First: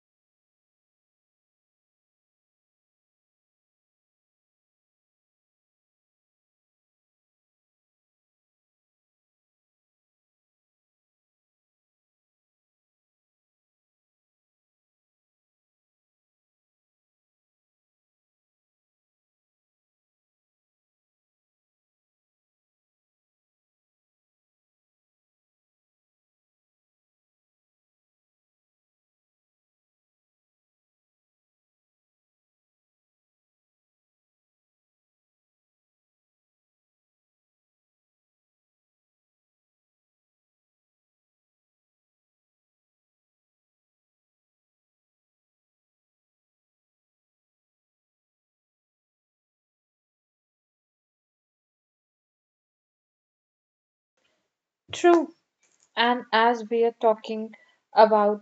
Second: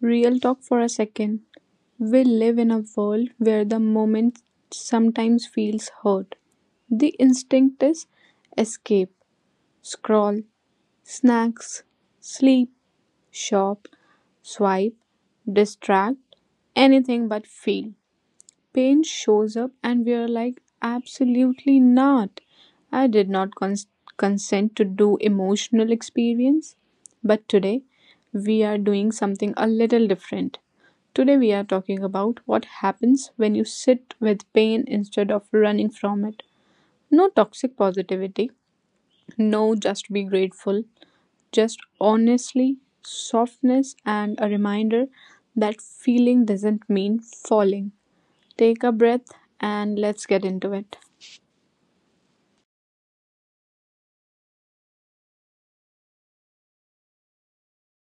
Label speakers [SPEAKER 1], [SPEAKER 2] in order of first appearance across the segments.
[SPEAKER 1] real talk for a second. We live in a world where the moment sometimes feels hurt. The instinct is escape, scroll, snacks, sleep, shop, swipe, distract, anything but feel. Pain shows up and we're like, absolutely not. I did not consent to do emotional experience. But today, we are doing something a little different. Today, we are talking about what happens when you sit with pain instead of running from it. No toxic positivity, no just be grateful, just honestly, softness, and a reminder that feeling doesn't mean falling. Take a breath and let's get into it.
[SPEAKER 2] True. And as we are talking about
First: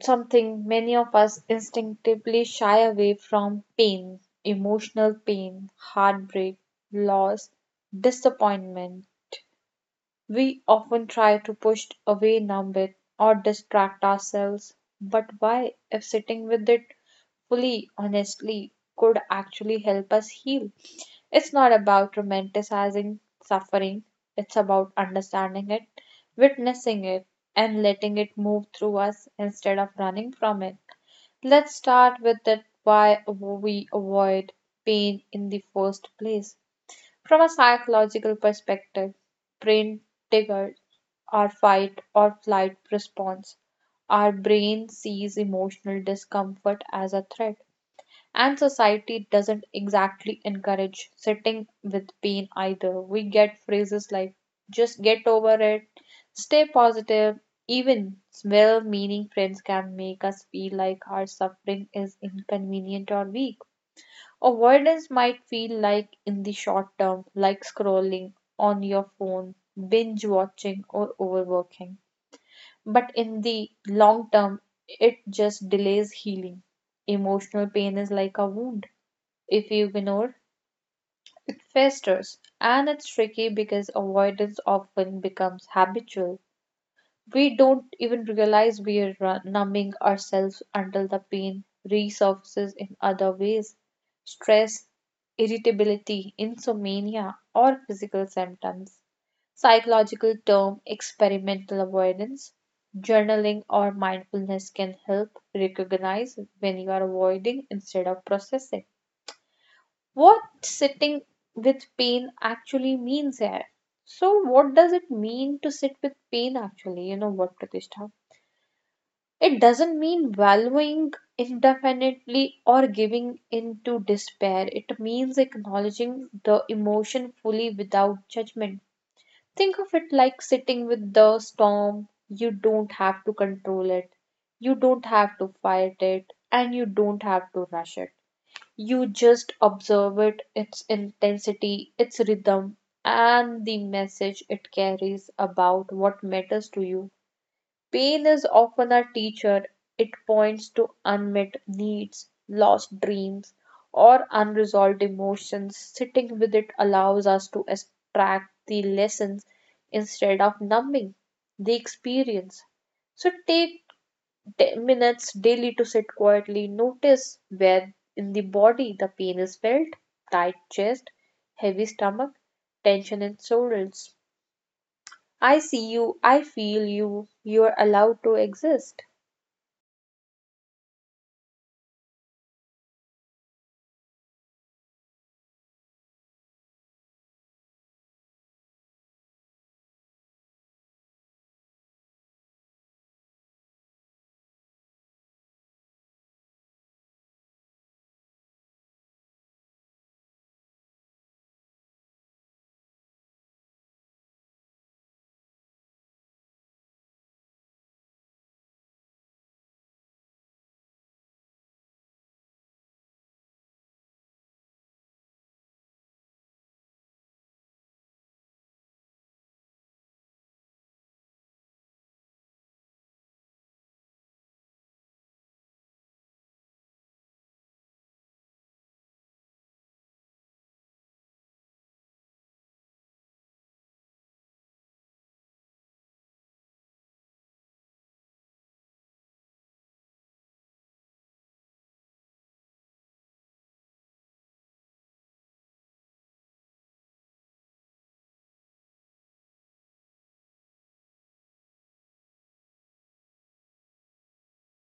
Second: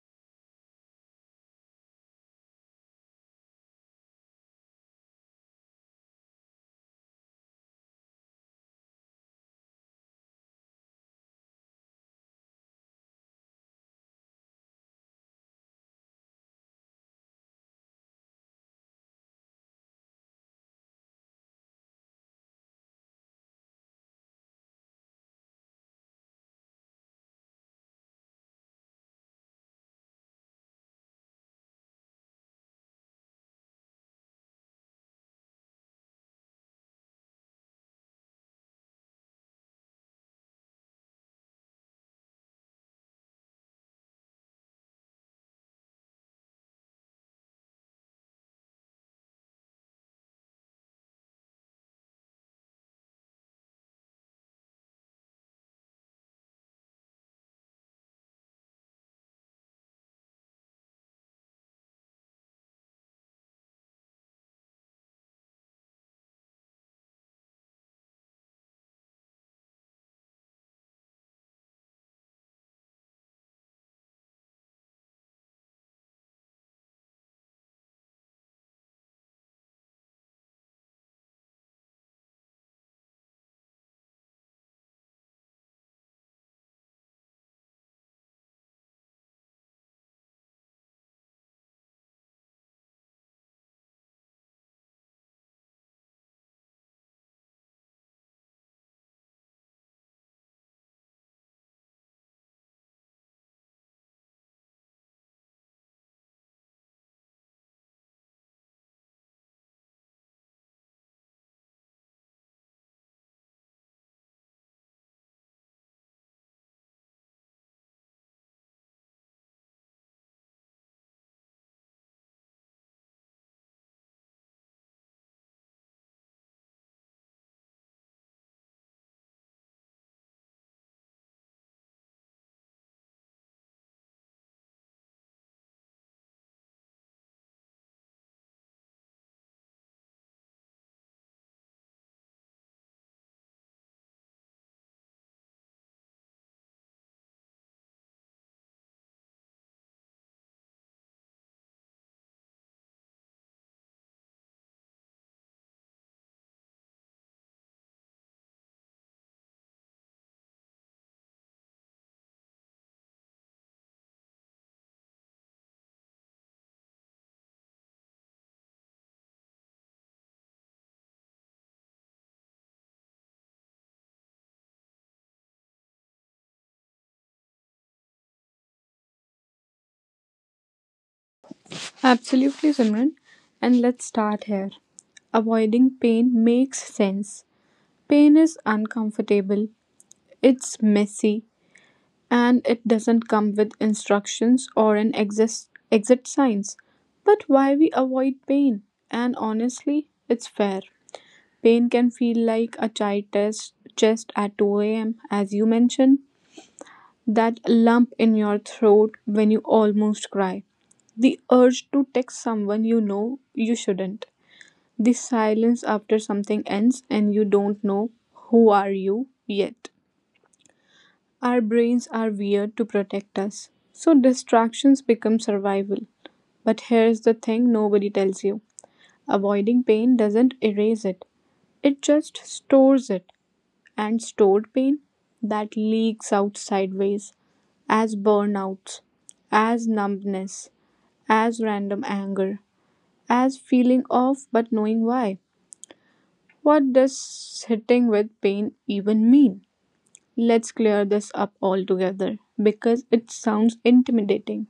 [SPEAKER 2] something many of us instinctively shy away from pain, emotional pain, heartbreak, loss, disappointment. We often try to push away, numb it, or distract ourselves. But why, if sitting with it fully, honestly, could actually help us heal? It's not about romanticizing suffering, it's about understanding it, witnessing it, and letting it move through us instead of running from it. Let's start with that why we avoid pain in the first place. From a psychological perspective, brain triggers our fight or flight response. Our brain sees emotional discomfort as a threat, and society doesn't exactly encourage sitting with pain either. We get phrases like just get over it, stay positive. Even well meaning friends can make us feel like our suffering is inconvenient or weak. Avoidance might feel like, in the short term, like scrolling on your phone, binge watching, or overworking. But in the long term, it just delays healing. Emotional pain is like a wound. If you ignore, it festers. And it's tricky because avoidance often becomes habitual. We don't even realize we're numbing ourselves until the pain resurfaces in other ways stress, irritability, insomnia, or physical symptoms. Psychological term experimental avoidance. Journaling or mindfulness can help recognize when you are avoiding instead of processing. What sitting with pain actually means here. So, what does it mean to sit with pain actually? You know what, Pratishtha? It doesn't mean valuing indefinitely or giving in to despair. It means acknowledging the emotion fully without judgment. Think of it like sitting with the storm. You don't have to control it, you don't have to fight it, and you don't have to rush it. You just observe it, its intensity, its rhythm, and the message it carries about what matters to you. Pain is often a teacher. It points to unmet needs, lost dreams, or unresolved emotions. Sitting with it allows us to extract the lessons instead of numbing the experience. So take 10 minutes daily to sit quietly. Notice where in the body the pain is felt tight chest, heavy stomach, tension in shoulders. I see you, I feel you, you are allowed to exist.
[SPEAKER 1] Absolutely, Simran. And let's start here. Avoiding pain makes sense. Pain is uncomfortable, it's messy, and it doesn't come with instructions or an exit signs. But why we avoid pain? And honestly, it's fair. Pain can feel like a child test chest at 2 a.m., as you mentioned. That lump in your throat when you almost cry. The urge to text someone you know you shouldn't. The silence after something ends and you don't know who are you yet. Our brains are weird to protect us. So distractions become survival. But here's the thing nobody tells you. Avoiding pain doesn't erase it. It just stores it, and stored pain that leaks out sideways as burnouts, as numbness, as random anger, as feeling off but knowing why. What does sitting with pain even mean? Let's clear this up altogether because it sounds intimidating.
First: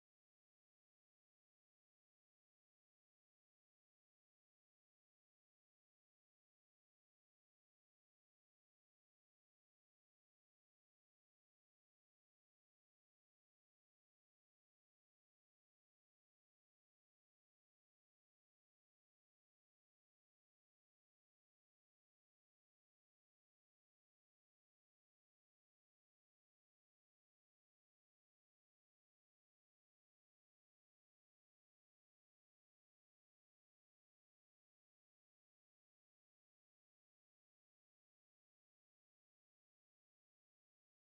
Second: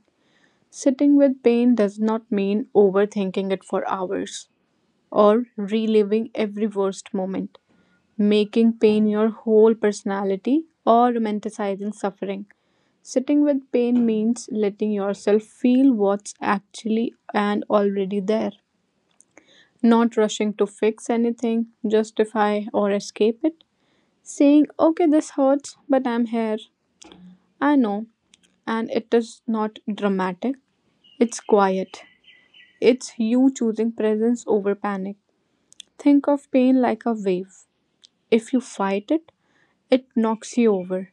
[SPEAKER 1] Sitting with pain does not mean overthinking it for hours or reliving every worst moment, making pain your whole personality, or romanticizing suffering. Sitting with pain means letting yourself feel what's actually and already there, not rushing to fix anything, justify, or escape it. Saying, okay, this hurts, but I'm here. I know. And it is not dramatic, it's quiet. It's you choosing presence over panic. Think of pain like a wave. If you fight it, it knocks you over.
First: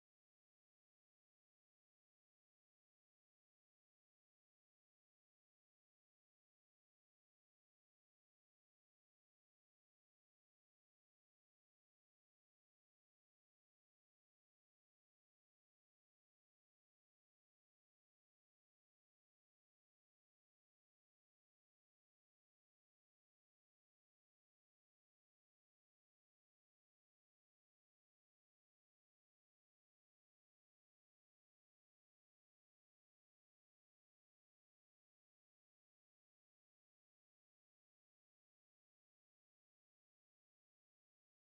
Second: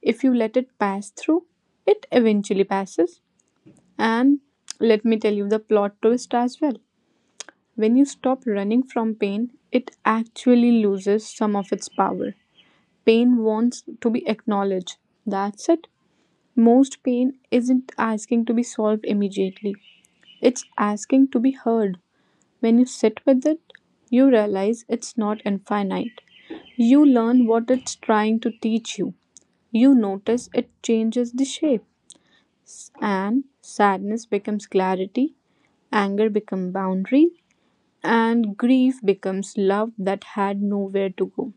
[SPEAKER 1] If you let it pass through, it eventually passes. And let me tell you the plot twist as well. When you stop running from pain, it actually loses some of its power. Pain wants to be acknowledged. That's it. Most pain isn't asking to be solved immediately, it's asking to be heard. When you sit with it, you realize it's not infinite. You learn what it's trying to teach you. You notice it changes the shape, and sadness becomes clarity, anger becomes boundary, and grief becomes love that had nowhere to go.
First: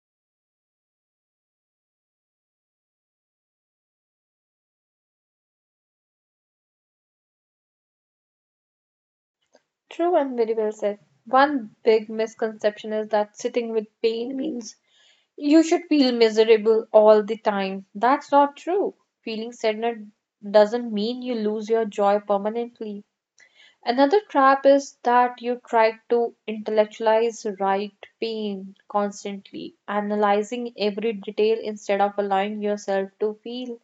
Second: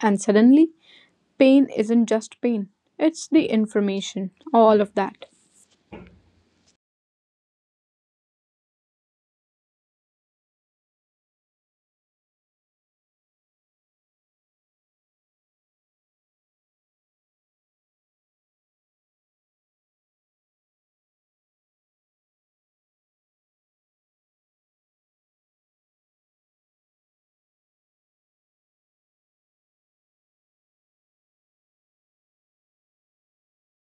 [SPEAKER 1] And suddenly, pain isn't just pain, it's the information, all of that.
[SPEAKER 2] True and very well said. One big misconception is that sitting with pain means you should feel miserable all the time. That's not true. Feeling sadness doesn't mean you lose your joy permanently. Another trap is that you try to intellectualize right pain constantly, analyzing every detail instead of allowing yourself to feel.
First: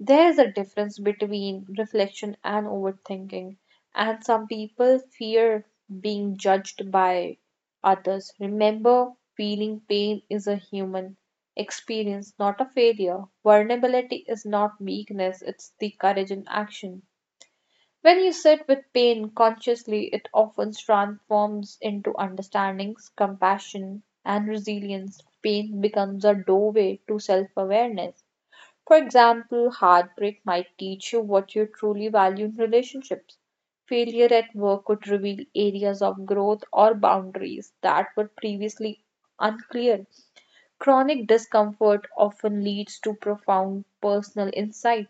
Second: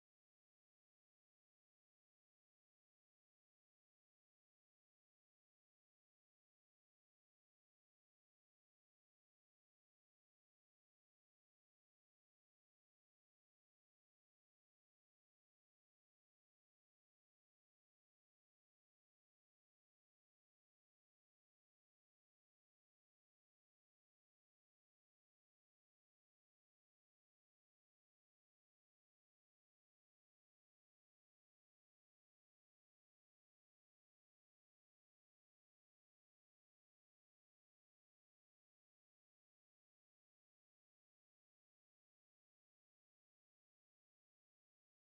[SPEAKER 2] There's a difference between reflection and overthinking, and some people fear being judged by others. Remember, feeling pain is a human experience, not a failure. Vulnerability is not weakness, it's the courage in action. When you sit with pain consciously, it often transforms into understandings, compassion, and resilience. Pain becomes a doorway to self awareness. For example, heartbreak might teach you what you truly value in relationships. Failure at work could reveal areas of growth or boundaries that were previously unclear. Chronic discomfort often leads to profound personal insight.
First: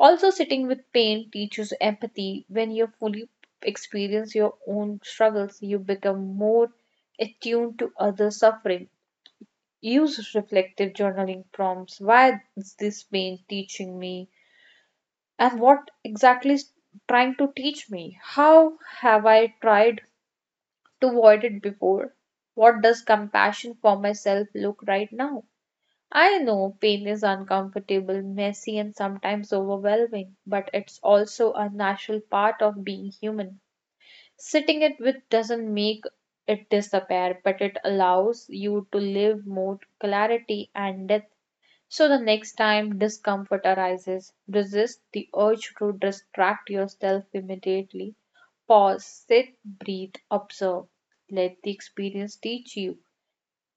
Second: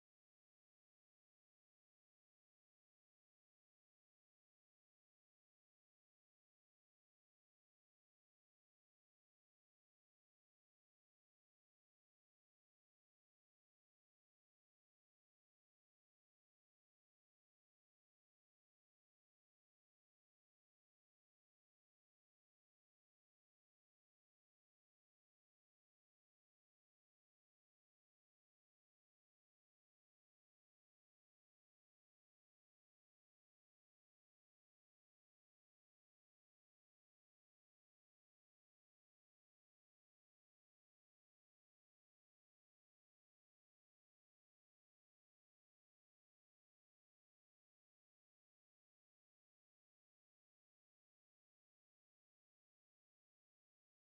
[SPEAKER 2] Also, sitting with pain teaches empathy. When you fully experience your own struggles, you become more attuned to others' suffering. Use reflective journaling prompts. Why is this pain teaching me? And what exactly is trying to teach me? How have I tried to avoid it before? What does compassion for myself look right now? I know pain is uncomfortable, messy, and sometimes overwhelming, but it's also a natural part of being human. Sitting it with doesn't make it disappear, but it allows you to live more clarity and depth. So the next time discomfort arises, resist the urge to distract yourself immediately. Pause, sit, breathe, observe. Let the experience teach you.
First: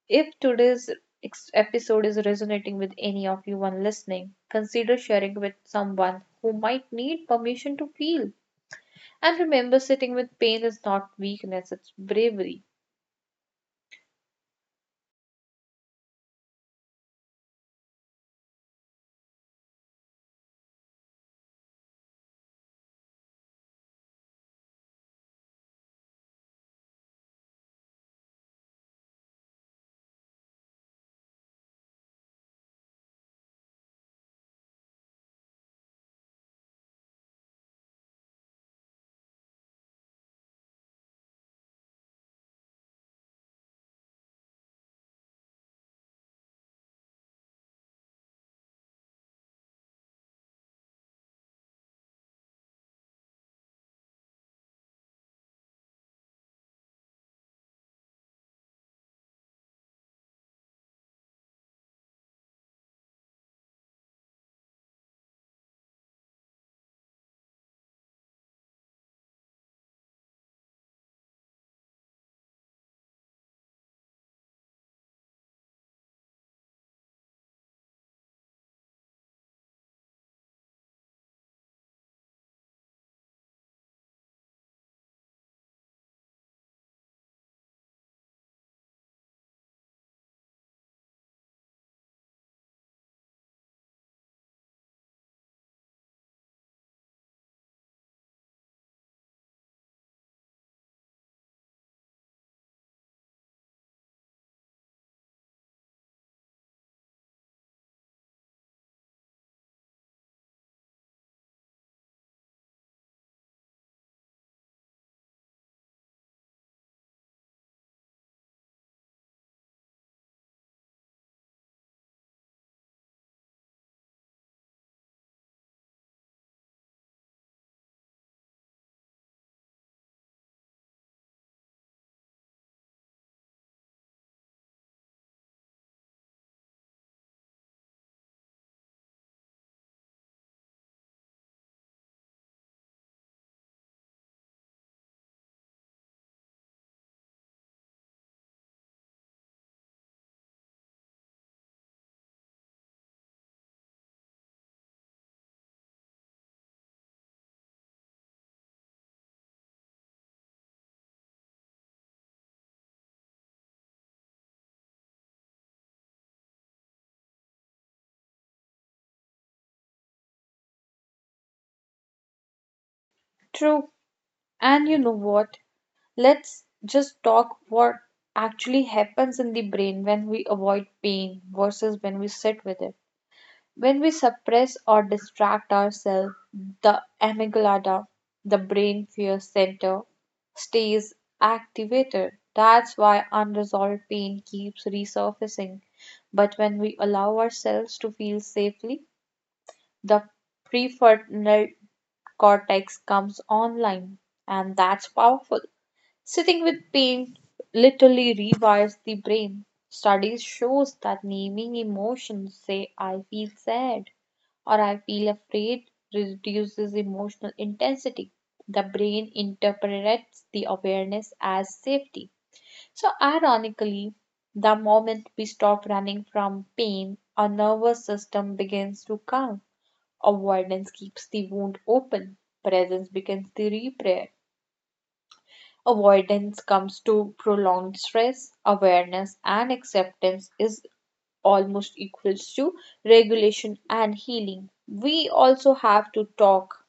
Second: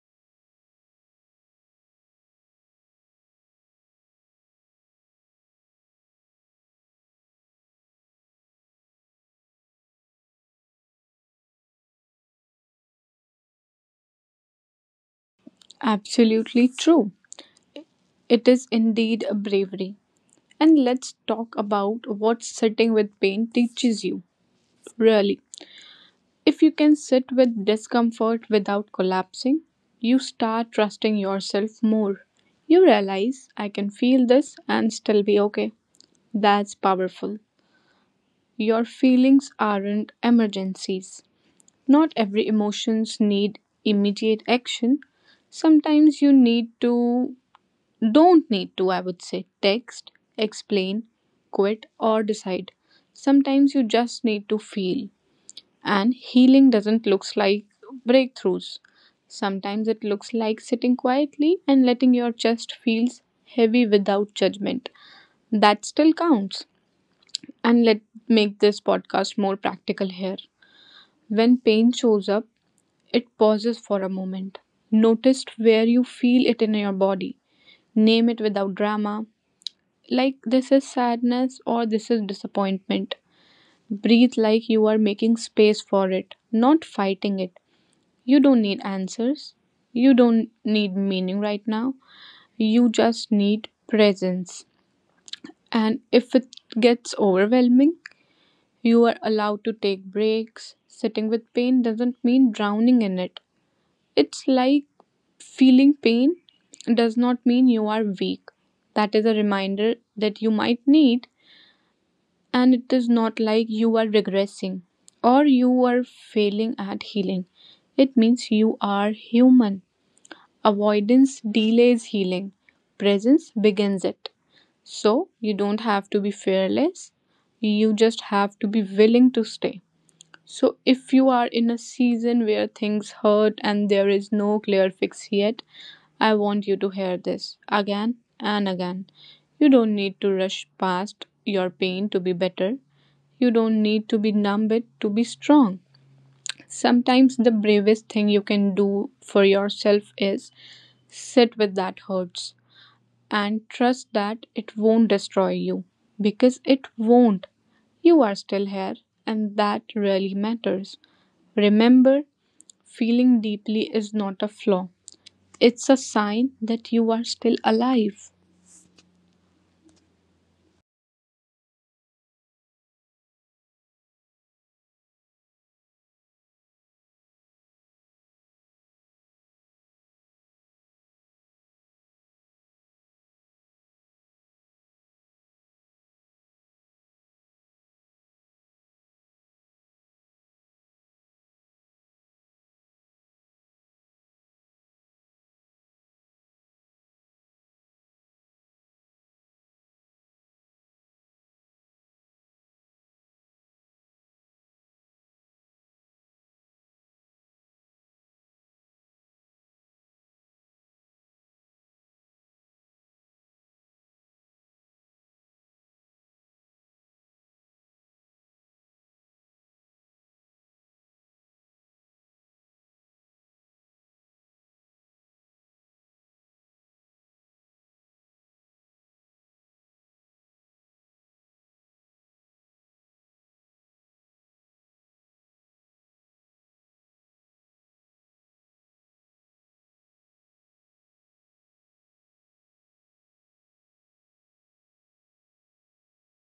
[SPEAKER 2] If today's episode is resonating with any of you one listening, consider sharing with someone who might need permission to feel. And remember, sitting with pain is not weakness, it's bravery.
[SPEAKER 1] Absolutely true. It is indeed a bravery. And let's talk about what sitting with pain teaches you, really. If you can sit with discomfort without collapsing, you start trusting yourself more. You realize, I can feel this and still be okay. That's powerful. Your feelings aren't emergencies. Not every emotions need immediate action. Sometimes you need to, don't need to, I would say, text, explain, quit or decide. Sometimes you just need to feel. And healing doesn't looks like breakthroughs. Sometimes it looks like sitting quietly and letting your chest feels heavy without judgment. That still counts. And let make this podcast more practical here. When pain shows up, it pauses for a moment. Notice where you feel it in your body. Name it without drama. Like, this is sadness or this is disappointment. Breathe like you are making space for it, not fighting it. You don't need answers. You don't need meaning right now. You just need presence. And if it gets overwhelming, you are allowed to take breaks. Sitting with pain doesn't mean drowning in it. It's like feeling pain does not mean you are weak. That is a reminder that you might need, and it is not like you are regressing or you are failing at healing. It means you are human. Avoidance delays healing, presence begins it. So, you don't have to be fearless, you just have to be willing to stay. So, if you are in a season where things hurt and there is no clear fix yet, I want you to hear this again and again. You don't need to rush past your pain to be better. You don't need to be numb it to be strong. Sometimes the bravest thing you can do for yourself is sit with that hurts and trust that it won't destroy you, because it won't. You are still here, and that really matters. Remember, feeling deeply is not a flaw, it's a sign that you are still alive.
[SPEAKER 2] True. And you know what? Let's just talk what actually happens in the brain when we avoid pain versus when we sit with it. When we suppress or distract ourselves, the amygdala, the brain fear center, stays activated. That's why unresolved pain keeps resurfacing. But when we allow ourselves to feel safely, the prefrontal cortex comes online, and that's powerful. Sitting with paint literally rewires the brain. Studies shows that naming emotions, say I feel sad or I feel afraid, reduces emotional intensity. The brain interprets the awareness as safety. So ironically, the moment we stop running from pain, our nervous system begins to calm. Avoidance keeps the wound open. Presence becomes the repair. Avoidance comes to prolonged stress. Awareness and acceptance is almost equals to regulation and healing. We also have to talk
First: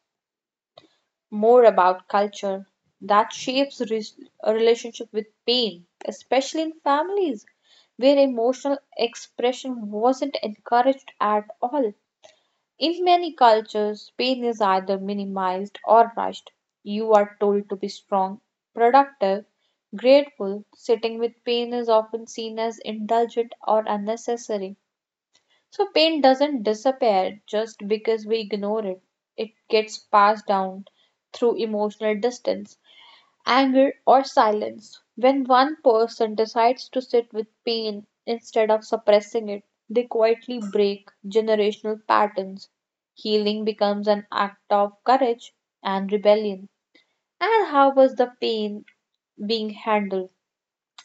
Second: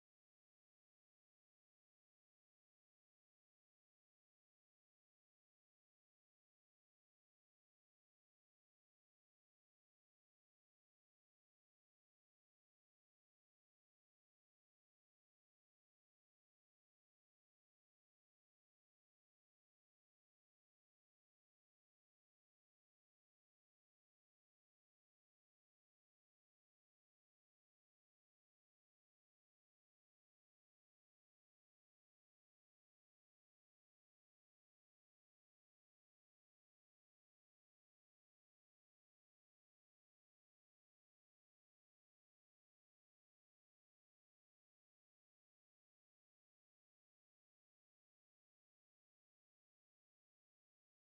[SPEAKER 2] more about culture that shapes a relationship with pain, especially in families where emotional expression wasn't encouraged at all. In many cultures, pain is either minimized or rushed. You are told to be strong, productive, grateful. Sitting with pain is often seen as indulgent or unnecessary. So, pain doesn't disappear just because we ignore it, it gets passed down through emotional distance anger, or silence. When one person decides to sit with pain instead of suppressing it, they quietly break generational patterns. Healing becomes an act of courage and rebellion. And how was the pain being handled?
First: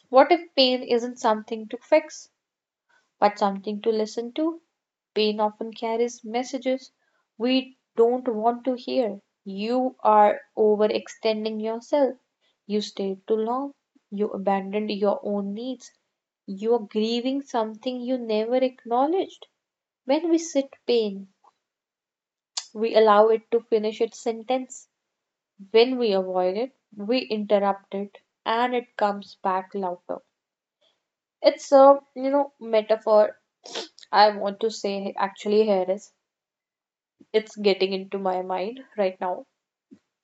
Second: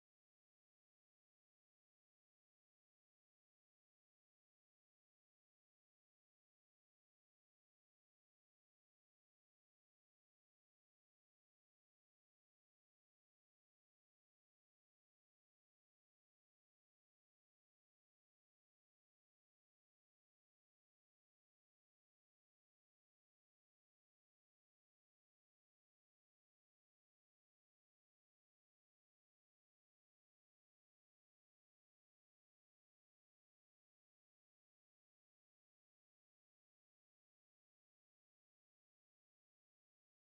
[SPEAKER 2] What if pain isn't something to fix, but something to listen to? Pain often carries messages we don't want to hear. You are overextending yourself. You stayed too long. You abandoned your own needs. You are grieving something you never acknowledged. When we sit pain, we allow it to finish its sentence. When we avoid it, we interrupt it and it comes back louder. It's a, you know, metaphor I want to say actually here is it's getting into my mind right now.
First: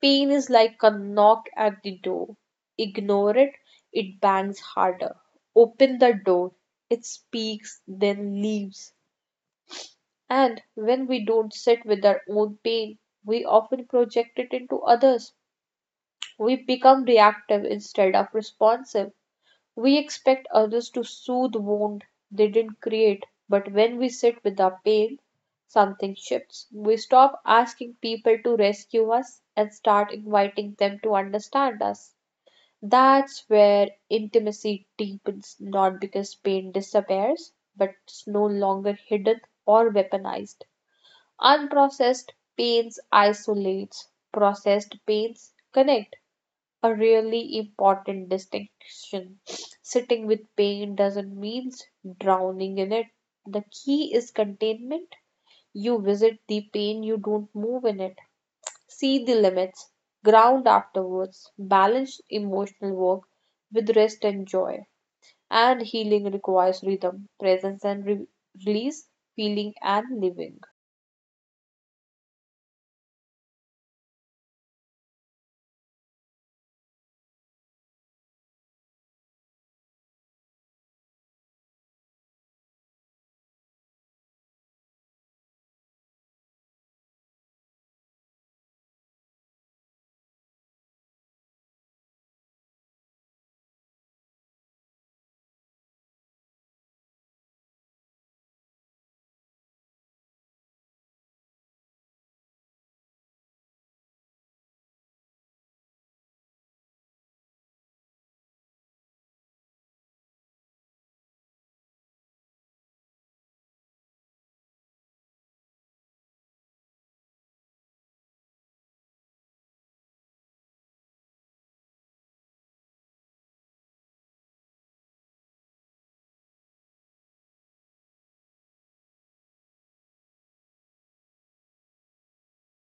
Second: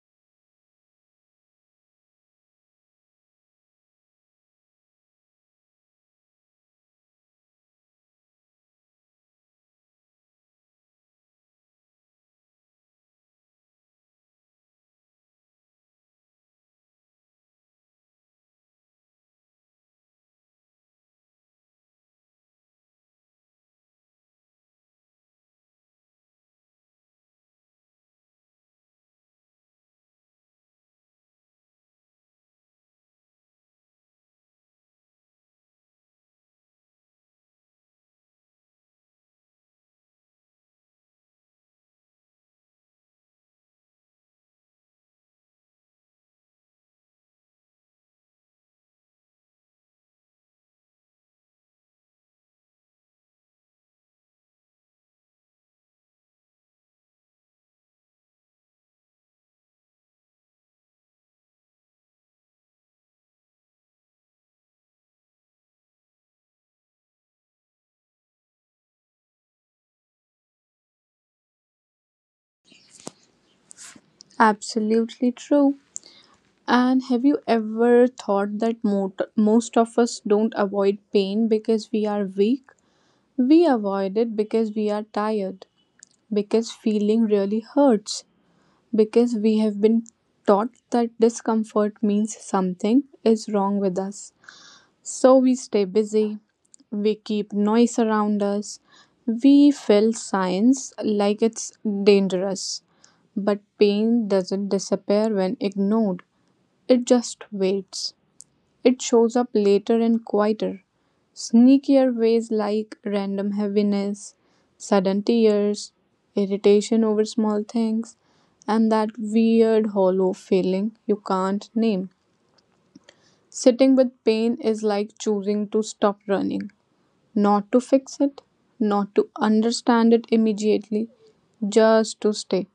[SPEAKER 2] Pain is like a knock at the door. Ignore it, it bangs harder. Open the door, it speaks, then leaves. And when we don't sit with our own pain, we often project it into others. We become reactive instead of responsive. We expect others to soothe wound they didn't create, but when we sit with our pain, something shifts. We stop asking people to rescue us and start inviting them to understand us. That's where intimacy deepens, not because pain disappears, but it's no longer hidden or weaponized. Unprocessed pains isolates, processed pains connect a really important distinction. Sitting with pain doesn't mean drowning in it. The key is containment. You visit the pain, you don't move in it. See the limits, ground afterwards, balance emotional work with rest and joy. And healing requires rhythm, presence and release, feeling and living.
[SPEAKER 1] Absolutely true. And have you ever thought that most of us don't avoid pain because we are weak? We avoid it because we are tired, because feeling really hurts, because we have been taught that discomfort means something is wrong with us. So we stay busy, we keep noise around us, we fill science like it's dangerous. But pain doesn't disappear when ignored, it just waits. It shows up later in quieter, sneakier ways like random heaviness, sudden tears, irritation over small things, and that weird hollow feeling you can't name. Sitting with pain is like choosing to stop running, not to fix it, not to understand it immediately, just to stay.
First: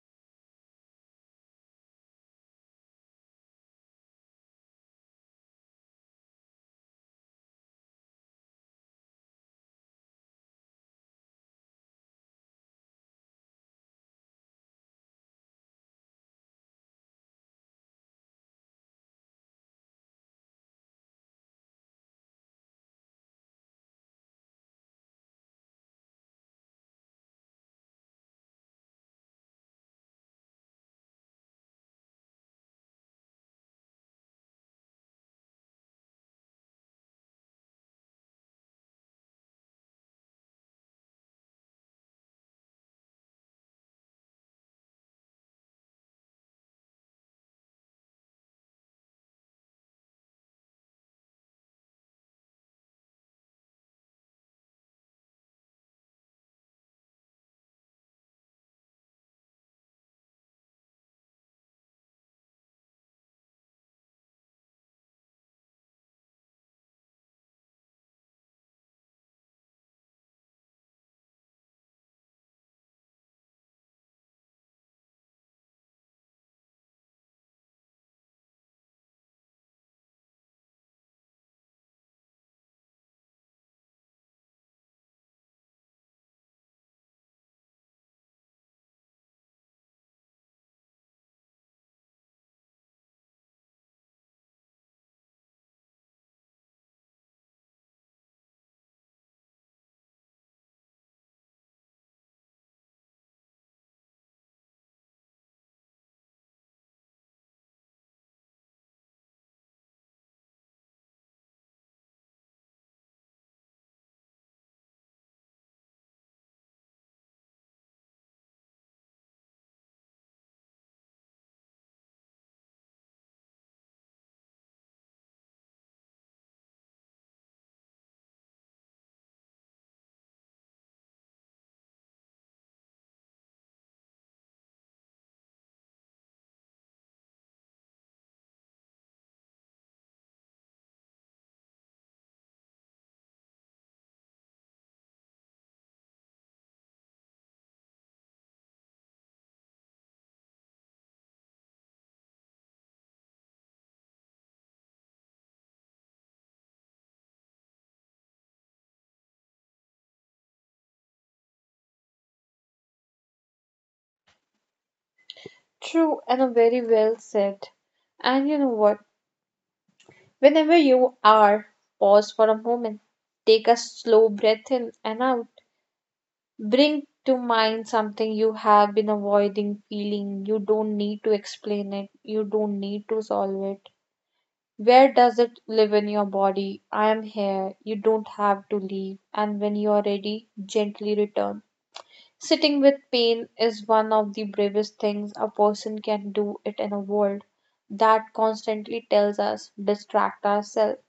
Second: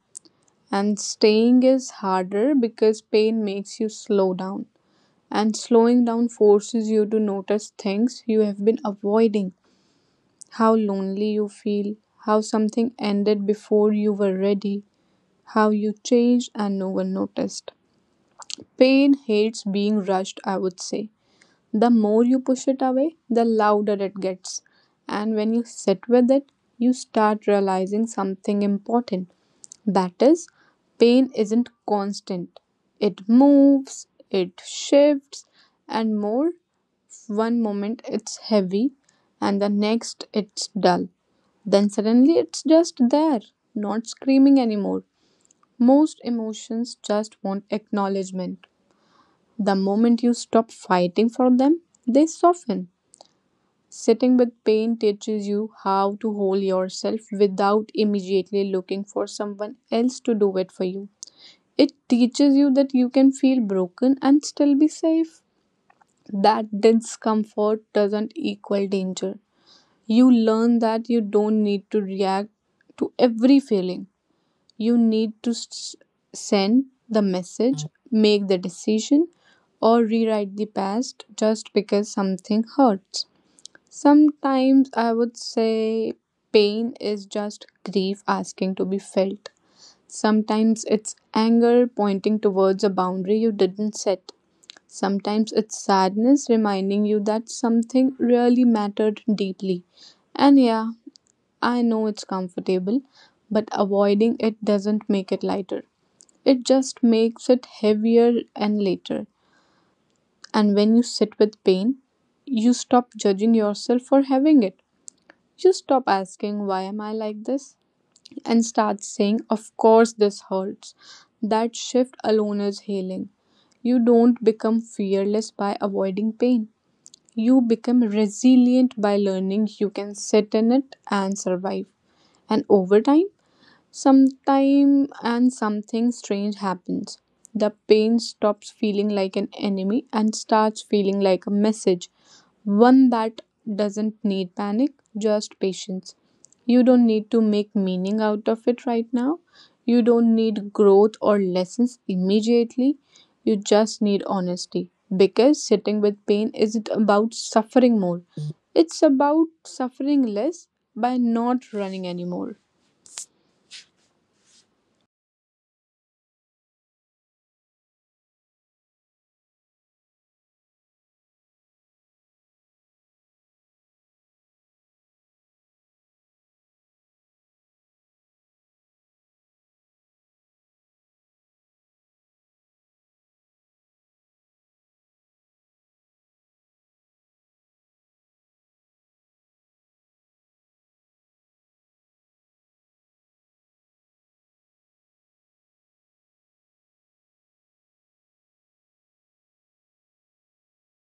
[SPEAKER 1] And staying is harder because pain makes you slow down. And slowing down forces you to notice things you have been avoiding, how lonely you feel, how something ended before you were ready, how you changed and no one noticed. Pain hates being rushed, I would say. The more you push it away, the louder it gets. And when you sit with it, you start realizing something important. That is, pain isn't constant, it moves, it shifts, and more one moment it's heavy, and the next it's dull. Then suddenly it's just there, not screaming anymore. Most emotions just want acknowledgement. The moment you stop fighting for them, they soften. Sitting with pain teaches you how to hold yourself without immediately looking for someone else to do it for you. It teaches you that you can feel broken and still be safe. That discomfort doesn't equal danger. You learn that you don't need to react to every feeling. You need to send the message, make the decision, or rewrite the past just because something hurts. Sometimes I would say pain is just grief asking to be felt. Sometimes it's anger pointing towards a boundary you didn't set. Sometimes it's sadness reminding you that something really mattered deeply. And yeah, I know it's comfortable, but avoiding it doesn't make it lighter. It just makes it heavier and later. And when you sit with pain, you stop judging yourself for having it. You stop asking, why am I like this? And start saying, of course, this hurts. That shift alone is healing. You don't become fearless by avoiding pain. You become resilient by learning you can sit in it and survive. And over time, sometime and something strange happens. The pain stops feeling like an enemy and starts feeling like a message, one that doesn't need panic, just patience. You don't need to make meaning out of it right now. You don't need growth or lessons immediately. You just need honesty. Because sitting with pain isn't about suffering more, it's about suffering less by not running anymore.
[SPEAKER 2] True and a very well said. And you know what? Whenever you are, pause for a moment. Take a slow breath in and out. Bring to mind something you have been avoiding feeling. You don't need to explain it, you don't need to solve it. Where does it live in your body? I am here. You don't have to leave. And when you are ready, gently return. Sitting with pain is one of the bravest things a person can do it in a world that constantly tells us distract ourselves.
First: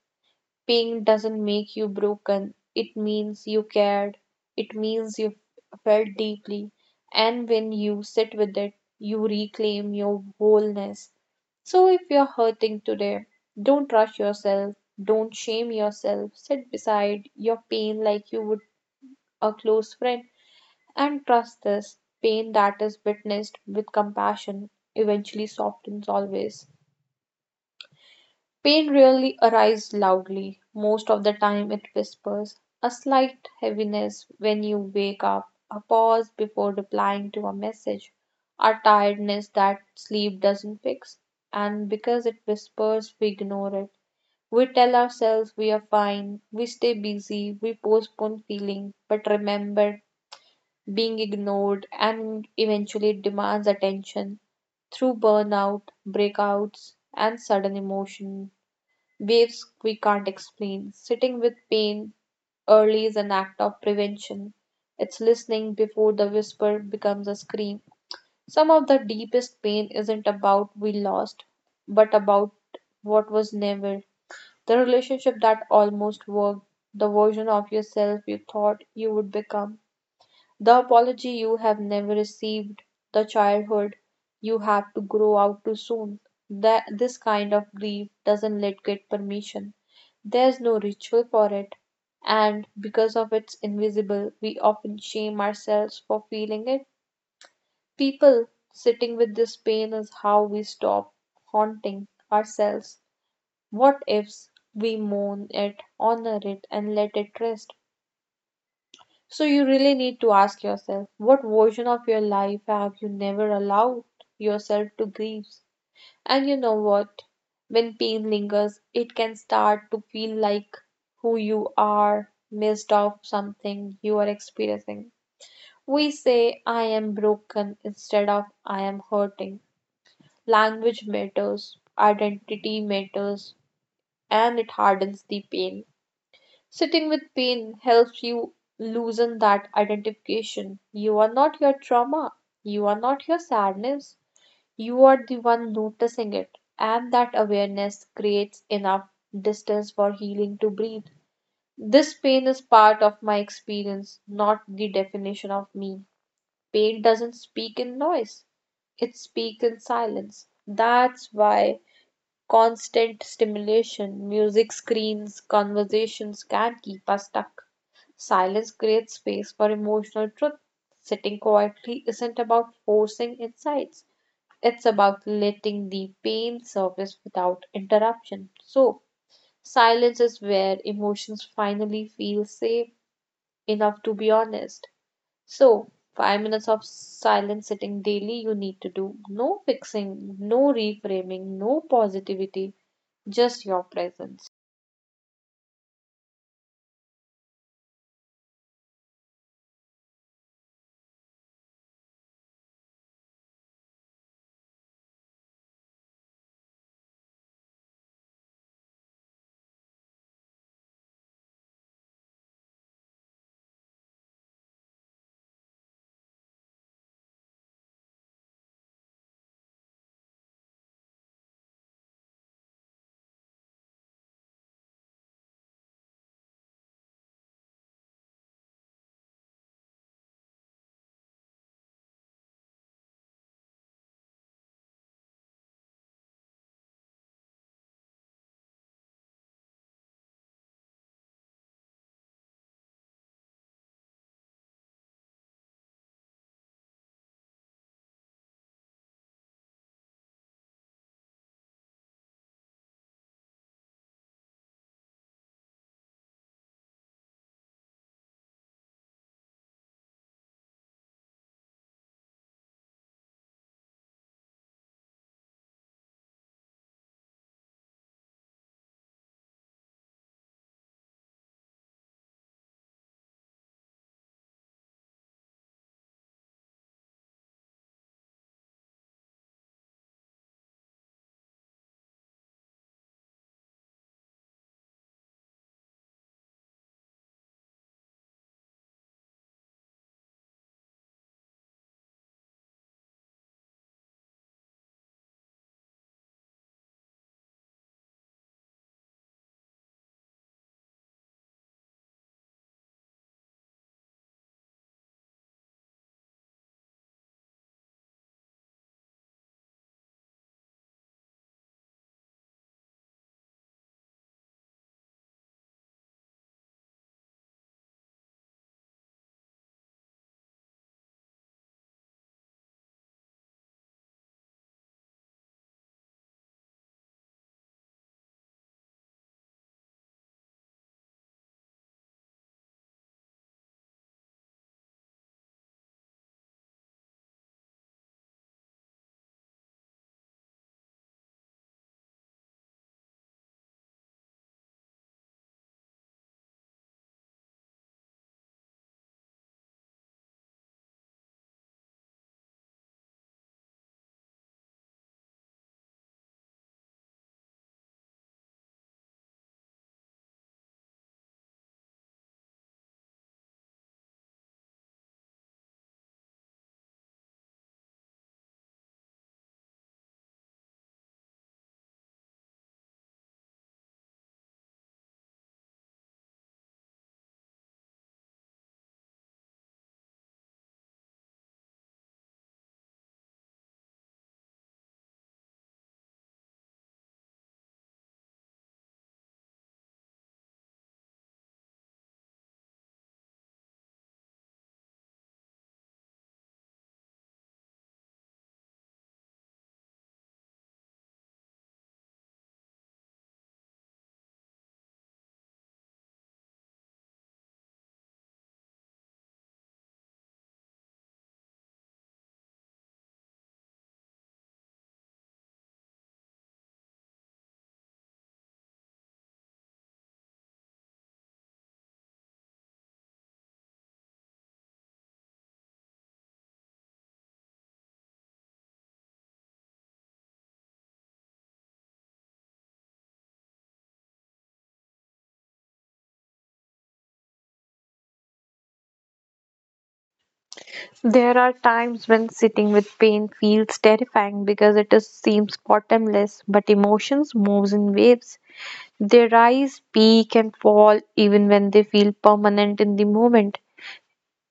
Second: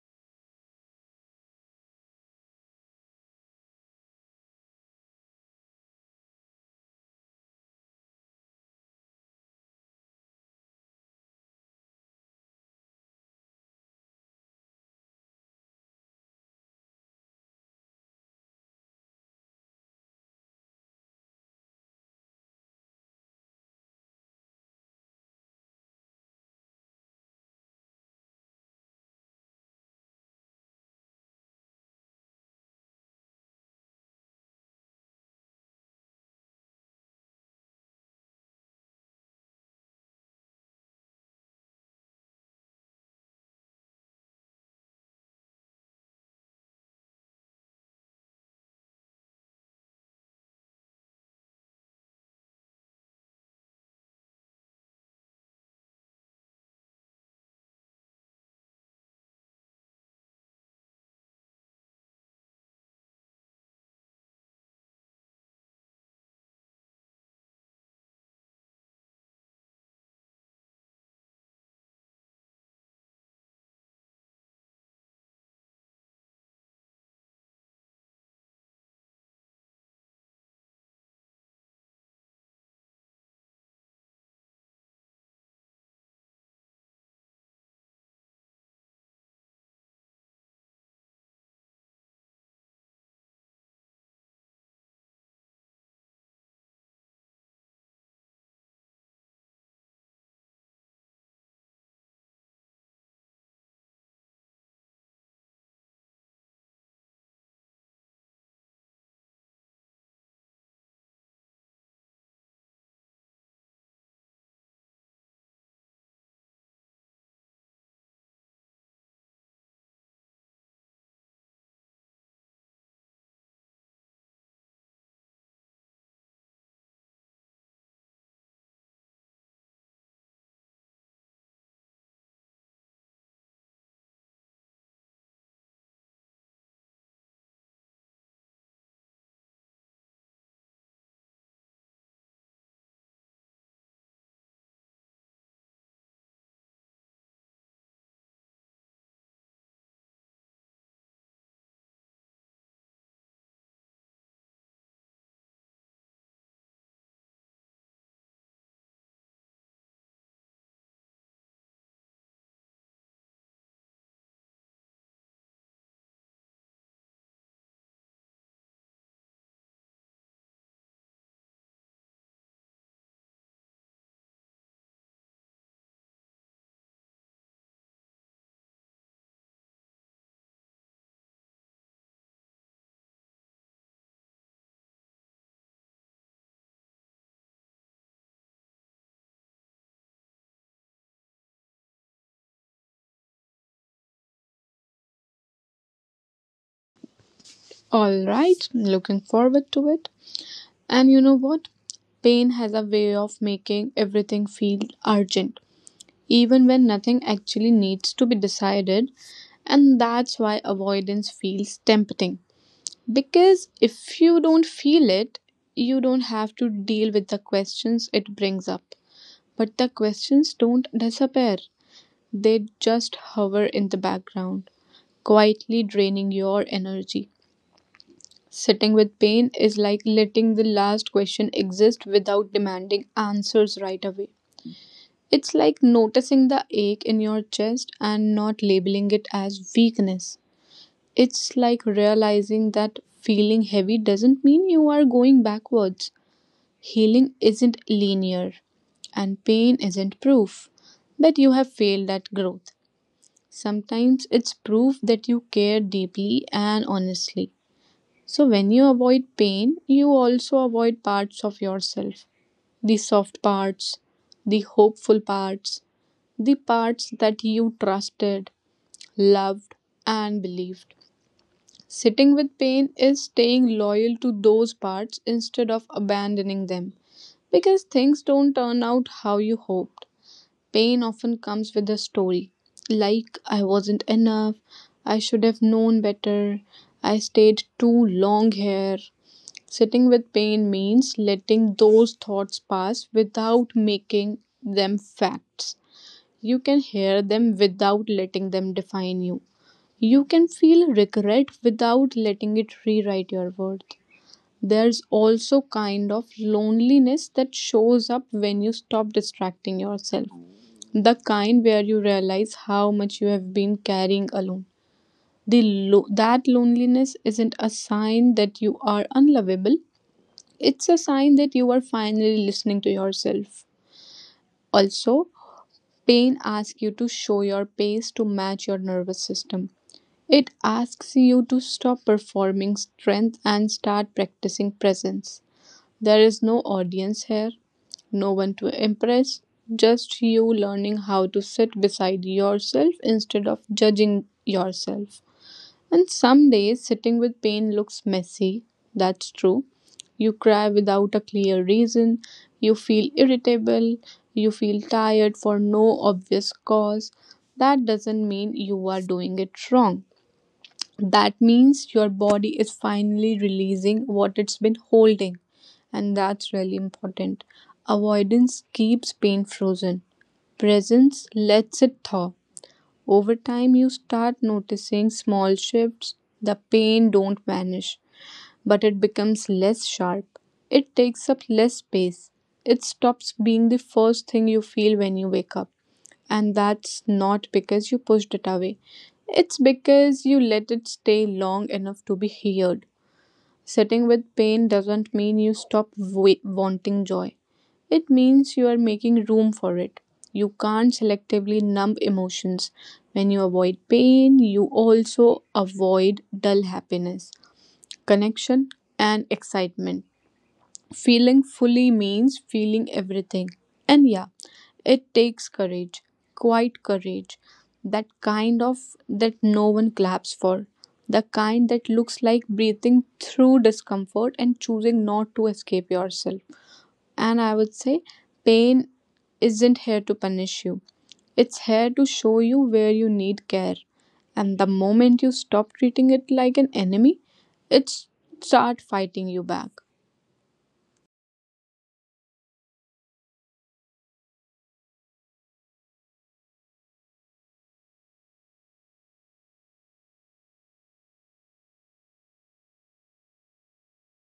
[SPEAKER 2] Pain doesn't make you broken. It means you cared. It means you felt deeply. And when you sit with it, you reclaim your wholeness. So if you're hurting today, don't rush yourself. Don't shame yourself. Sit beside your pain like you would a close friend and trust this pain that is witnessed with compassion eventually softens always. Pain rarely arrives loudly, most of the time it whispers. A slight heaviness when you wake up, a pause before replying to a message, a tiredness that sleep doesn't fix. And because it whispers, we ignore it. We tell ourselves we are fine, we stay busy, we postpone feeling, but remember, being ignored and eventually demands attention through burnout, breakouts, and sudden emotion waves we can't explain. Sitting with pain early is an act of prevention. It's listening before the whisper becomes a scream. Some of the deepest pain isn't about we lost, but about what was never. The relationship that almost worked, the version of yourself you thought you would become, the apology you have never received, the childhood you have to grow out too soon. That this kind of grief doesn't let get permission. There's no ritual for it, and because of it's invisible, we often shame ourselves for feeling it. People sitting with this pain is how we stop haunting ourselves. What ifs we mourn it, honor it, and let it rest? So, you really need to ask yourself what version of your life have you never allowed yourself to grieve? And you know what? When pain lingers, it can start to feel like who you are missed of something you are experiencing. We say, I am broken instead of I am hurting. Language matters, identity matters, and it hardens the pain. Sitting with pain helps you loosen that identification. You are not your trauma, you are not your sadness, you are the one noticing it, and that awareness creates enough distance for healing to breathe. This pain is part of my experience, not the definition of me. Pain doesn't speak in noise, it speaks in silence. That's why constant stimulation, music screens, conversations can keep us stuck. Silence creates space for emotional truth. Sitting quietly isn't about forcing insights, it's about letting the pain surface without interruption. So, silence is where emotions finally feel safe enough to be honest. So, 5 minutes of silent sitting daily you need to do. No fixing, no reframing, no positivity, just your presence.
[SPEAKER 1] All right, looking forward to it. And you know what? Pain has a way of making everything feel urgent, even when nothing actually needs to be decided. And that's why avoidance feels tempting. Because if you don't feel it, you don't have to deal with the questions it brings up. But the questions don't disappear, they just hover in the background, quietly draining your energy. Sitting with pain is like letting the last question exist without demanding answers right away. It's like noticing the ache in your chest and not labeling it as weakness. It's like realizing that feeling heavy doesn't mean you are going backwards. Healing isn't linear, and pain isn't proof that you have failed at growth. Sometimes it's proof that you care deeply and honestly. So, when you avoid pain, you also avoid parts of yourself, the soft parts, the hopeful parts, the parts that you trusted, loved, and believed. Sitting with pain is staying loyal to those parts instead of abandoning them because things don't turn out how you hoped. Pain often comes with a story like, I wasn't enough, I should have known better, I stayed too long here. Sitting with pain means letting those thoughts pass without making them facts. You can hear them without letting them define you. You can feel regret without letting it rewrite your worth. There's also kind of loneliness that shows up when you stop distracting yourself. The kind where you realize how much you have been carrying alone. The that loneliness isn't a sign that you are unlovable. It's a sign that you are finally listening to yourself. Also, pain asks you to show your pace to match your nervous system. It asks you to stop performing strength and start practicing presence. There is no audience here, no one to impress, just you learning how to sit beside yourself instead of judging yourself. And some days sitting with pain looks messy. That's true. You cry without a clear reason. You feel irritable. You feel tired for no obvious cause. That doesn't mean you are doing it wrong. That means your body is finally releasing what it's been holding. And that's really important. Avoidance keeps pain frozen, presence lets it thaw. Over time, you start noticing small shifts. The pain don't vanish, but it becomes less sharp. It takes up less space. It stops being the first thing you feel when you wake up. And that's not because you pushed it away. It's because you let it stay long enough to be heard. Sitting with pain doesn't mean you stop wanting joy. It means you are making room for it. You can't selectively numb emotions. When you avoid pain, you also avoid dull happiness, connection, and excitement. Feeling fully means feeling everything. And yeah, it takes courage, quite courage. That kind of that no one claps for. The kind that looks like breathing through discomfort and choosing not to escape yourself. And I would say pain isn't here to punish you. It's here to show you where you need care. And the moment you stop treating it like an enemy, it start fighting you back.
[SPEAKER 2] There are times when sitting with pain feels terrifying because it is, seems bottomless, but emotions moves in waves. They rise, peak, and fall even when they feel permanent in the moment.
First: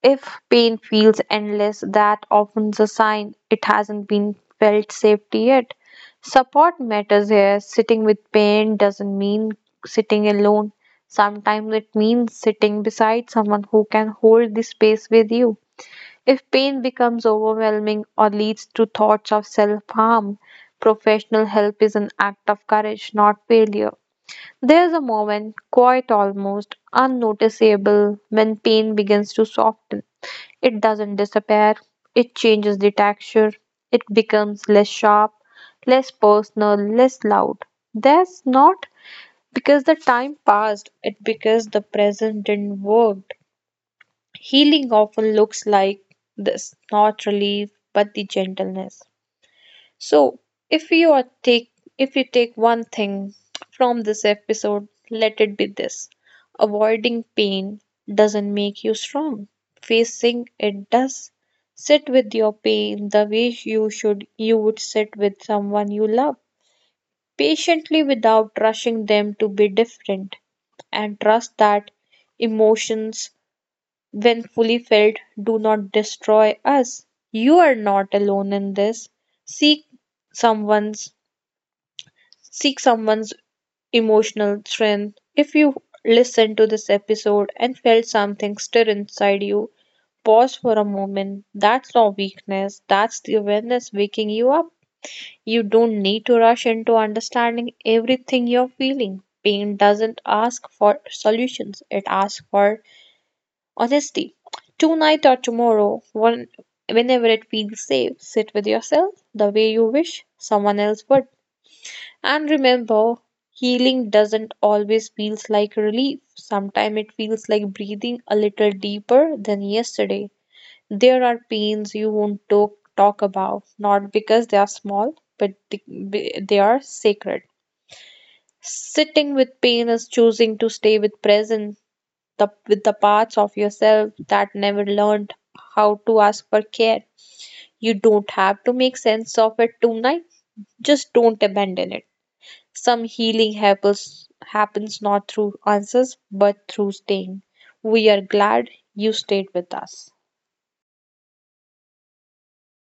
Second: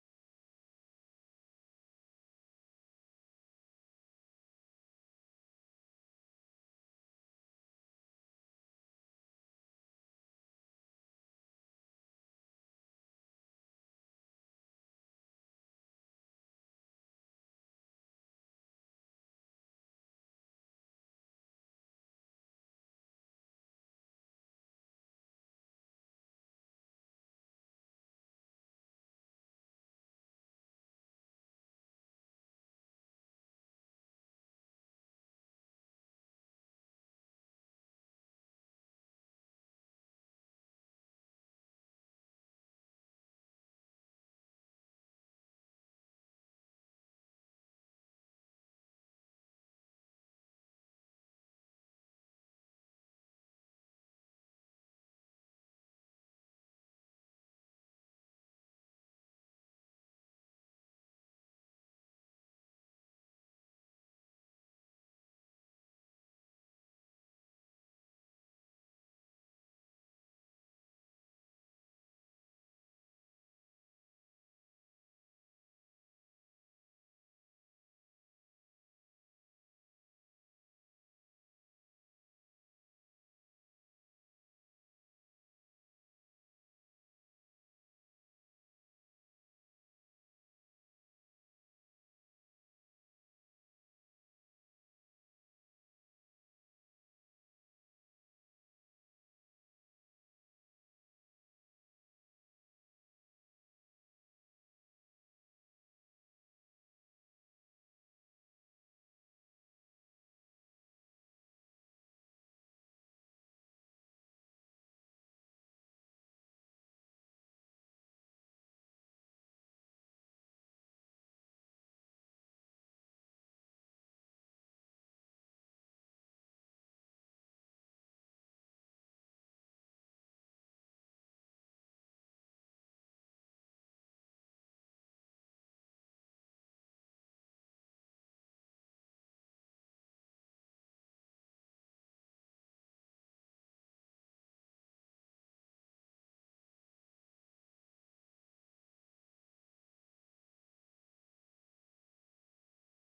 [SPEAKER 2] If pain feels endless, that often's a sign it hasn't been felt safety yet. Support matters here. Sitting with pain doesn't mean sitting alone. Sometimes it means sitting beside someone who can hold the space with you. If pain becomes overwhelming or leads to thoughts of self harm, professional help is an act of courage, not failure. There's a moment, quite almost unnoticeable, when pain begins to soften. It doesn't disappear, it changes the texture, it becomes less sharp, less personal, less loud. That's not because the time passed, it because the present didn't work. Healing often looks like this not relief, but the gentleness. So, if you are take if you take one thing from this episode, let it be this. Avoiding pain doesn't make you strong. Facing it does. Sit with your pain the way you would sit with someone you love, patiently without rushing them to be different and trust that emotions when fully filled, do not destroy us. You are not alone in this. Seek someone's seek someone's emotional strength. If you listened to this episode and felt something stir inside you, pause for a moment. That's not weakness, that's the awareness waking you up. You don't need to rush into understanding everything you're feeling. Pain doesn't ask for solutions, it asks for honesty. Tonight or tomorrow, one, whenever it feels safe, sit with yourself the way you wish someone else would. And remember, healing doesn't always feels like relief. Sometimes it feels like breathing a little deeper than yesterday. There are pains you won't talk about, not because they are small, but they are sacred. Sitting with pain is choosing to stay with present the with the parts of yourself that never learned how to ask for care. You don't have to make sense of it tonight. Just don't abandon it. Some healing happens happens not through answers but through staying. We are glad you stayed with us.